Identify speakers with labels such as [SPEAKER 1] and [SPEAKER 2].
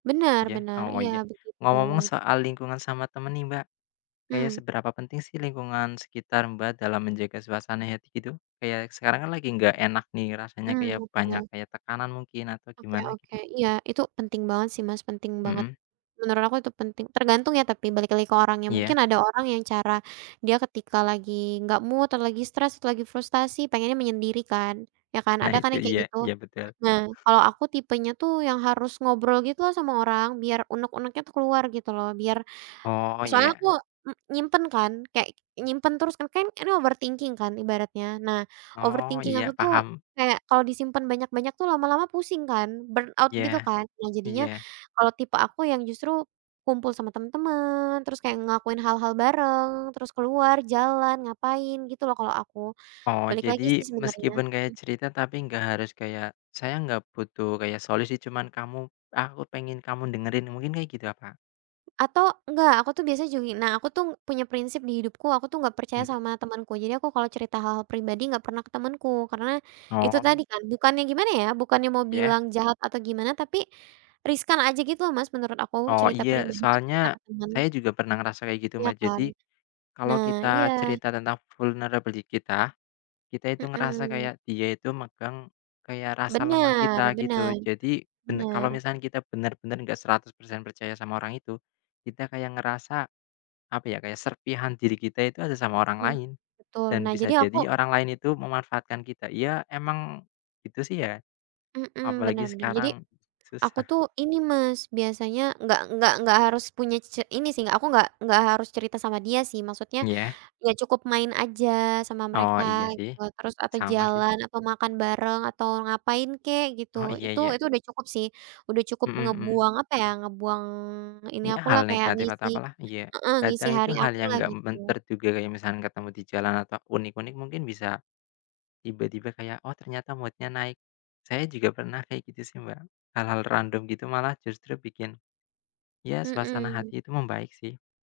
[SPEAKER 1] Bener
[SPEAKER 2] Iya,
[SPEAKER 1] bener
[SPEAKER 2] oh
[SPEAKER 1] iya
[SPEAKER 2] iya.
[SPEAKER 1] begitu.
[SPEAKER 2] Ngomong-ngomong soal lingkungan sama temen nih Mbak, kayak
[SPEAKER 1] Mmm.
[SPEAKER 2] seberapa penting sih lingkungan sekitar Mbak, dalam menjaga suasana hati gitu kayak sekarang kan lagi gak enak nih rasanya
[SPEAKER 1] Mmm,
[SPEAKER 2] kayak banyak
[SPEAKER 1] oke.
[SPEAKER 2] kayak tekanan mungkin atau
[SPEAKER 1] Oke
[SPEAKER 2] gimana
[SPEAKER 1] oke
[SPEAKER 2] gitu?
[SPEAKER 1] iya itu penting banget sih Mas, penting banget,
[SPEAKER 2] Mhm.
[SPEAKER 1] menurut aku itu penting, tergantung ya tapi balik lagi ke orangnya mungkin
[SPEAKER 2] Iya.
[SPEAKER 1] ada orang yang cara, dia ketika lagi gak mood atau lagi stres atau lagi frustasi pengennya menyendiri kan, ya kan
[SPEAKER 2] Nah
[SPEAKER 1] ada kan
[SPEAKER 2] itu
[SPEAKER 1] yang kayak
[SPEAKER 2] iya,
[SPEAKER 1] gitu,
[SPEAKER 2] iya betul.
[SPEAKER 1] nah kalau aku tipenya tuh yang harus ngobrol gitu loh sama orang biar unek-uneknya tuh keluar gitu loh biar
[SPEAKER 2] Oh
[SPEAKER 1] soalnya
[SPEAKER 2] iya.
[SPEAKER 1] aku m nyimpen kan kayak
[SPEAKER 2] Mmm.
[SPEAKER 1] nyimpen terus kan, kan ini overthinking kan ibaratnya. Nah
[SPEAKER 2] Oh
[SPEAKER 1] overthinking
[SPEAKER 2] iya
[SPEAKER 1] aku tuh
[SPEAKER 2] paham.
[SPEAKER 1] kayak kalo disimpen banyak-banyak tuh lama-lama pusing kan burn out gitu
[SPEAKER 2] Iya,
[SPEAKER 1] kan. Nah jadinya
[SPEAKER 2] iya.
[SPEAKER 1] kalo tipe aku yang justru kumpul sama temen-temen, terus kayak ngelakuin hal-hal bareng, terus keluar jalan ngapain gitu loh kalo aku,
[SPEAKER 2] Oh
[SPEAKER 1] balik lagi
[SPEAKER 2] jadi
[SPEAKER 1] sih sebenernya,
[SPEAKER 2] meskipun kayak
[SPEAKER 1] mmm.
[SPEAKER 2] cerita tapi gak harus kayak, "Saya gak butuh kayak solusi cuman kamu aku pengen kamu dengerin," mungkin kayak gitu ya Kak?
[SPEAKER 1] Atau enggak aku tuh biasanya [unintelligible] nah aku tuh punya prinsip di hidupku aku tuh gak percaya
[SPEAKER 2] Mhm.
[SPEAKER 1] sama temanku. Jadi aku kalau cerita hal-hal pribadi gak pernah ke temanku karena, itu tadi
[SPEAKER 2] Oh.
[SPEAKER 1] kan bukannya gimana ya bukannya mau
[SPEAKER 2] Ya?
[SPEAKER 1] bilang jahat atau gimana tapi, riskan aja gitu loh Mas, menurut aku
[SPEAKER 2] Oh
[SPEAKER 1] cerita
[SPEAKER 2] iya
[SPEAKER 1] pribadiku cerita ke
[SPEAKER 2] soalnya,
[SPEAKER 1] temen.
[SPEAKER 2] saya juga pernah ngerasa kayak gitu
[SPEAKER 1] Iya
[SPEAKER 2] Mbak,
[SPEAKER 1] kan,
[SPEAKER 2] jadi, kalau
[SPEAKER 1] nah iya.
[SPEAKER 2] kita cerita tentang vulnerable di kita, kita itu ngerasa
[SPEAKER 1] Mhm.
[SPEAKER 2] kayak dia itu megang, kayak rasa lemah
[SPEAKER 1] Benar
[SPEAKER 2] kita gitu
[SPEAKER 1] benar,
[SPEAKER 2] jadi, ben kalau
[SPEAKER 1] benar.
[SPEAKER 2] misalkan kita bener-bener gak 100% percaya sama orang itu, kita kayak ngerasa, apa ya kayak serpihan diri kita itu ada sama orang
[SPEAKER 1] Mhm,
[SPEAKER 2] lain,
[SPEAKER 1] betul
[SPEAKER 2] dan
[SPEAKER 1] nah
[SPEAKER 2] bisa
[SPEAKER 1] jadi aku
[SPEAKER 2] jadi orang lain itu memanfaatkan kita. Iya emang, gitu sih ya,
[SPEAKER 1] Mhm, bener
[SPEAKER 2] apalagi
[SPEAKER 1] bener jadi,
[SPEAKER 2] sekarang
[SPEAKER 1] aku
[SPEAKER 2] susah.
[SPEAKER 1] tuh ini Mas, biasanya nggak nggak nggak harus punya c ini sih aku gak gak harus cerita sama dia sih maksudnya,
[SPEAKER 2] Iya.
[SPEAKER 1] ya cukup main aja sama
[SPEAKER 2] Oh
[SPEAKER 1] mereka
[SPEAKER 2] iya
[SPEAKER 1] gitu
[SPEAKER 2] sih,
[SPEAKER 1] loh terus atau
[SPEAKER 2] sama sih.
[SPEAKER 1] jalan atau makan bareng atau ngapain kek gitu.
[SPEAKER 2] Oh iya
[SPEAKER 1] Itu
[SPEAKER 2] iya.
[SPEAKER 1] itu udah cukup sih, udah cukup
[SPEAKER 2] Mhm mhm.
[SPEAKER 1] ngebuang apa ya, ngebuang ini
[SPEAKER 2] Iya
[SPEAKER 1] akulah
[SPEAKER 2] hal
[SPEAKER 1] kayak
[SPEAKER 2] negatif atau
[SPEAKER 1] ngisi
[SPEAKER 2] apalah, iya
[SPEAKER 1] heeh, ngisi
[SPEAKER 2] kadang itu
[SPEAKER 1] hari
[SPEAKER 2] hal yang
[SPEAKER 1] akulah
[SPEAKER 2] gak mem
[SPEAKER 1] gitu.
[SPEAKER 2] terduga kayak misalnya ketemu di jalan atau unik-unik mungkin bisa, tiba-tiba kayak oh ternyata mood-nya naik, saya juga pernah kayak gitu sih Mbak, hal-hal random gitu malah justru bikin, iya suasana
[SPEAKER 1] Mhm.
[SPEAKER 2] hati itu membaik sih.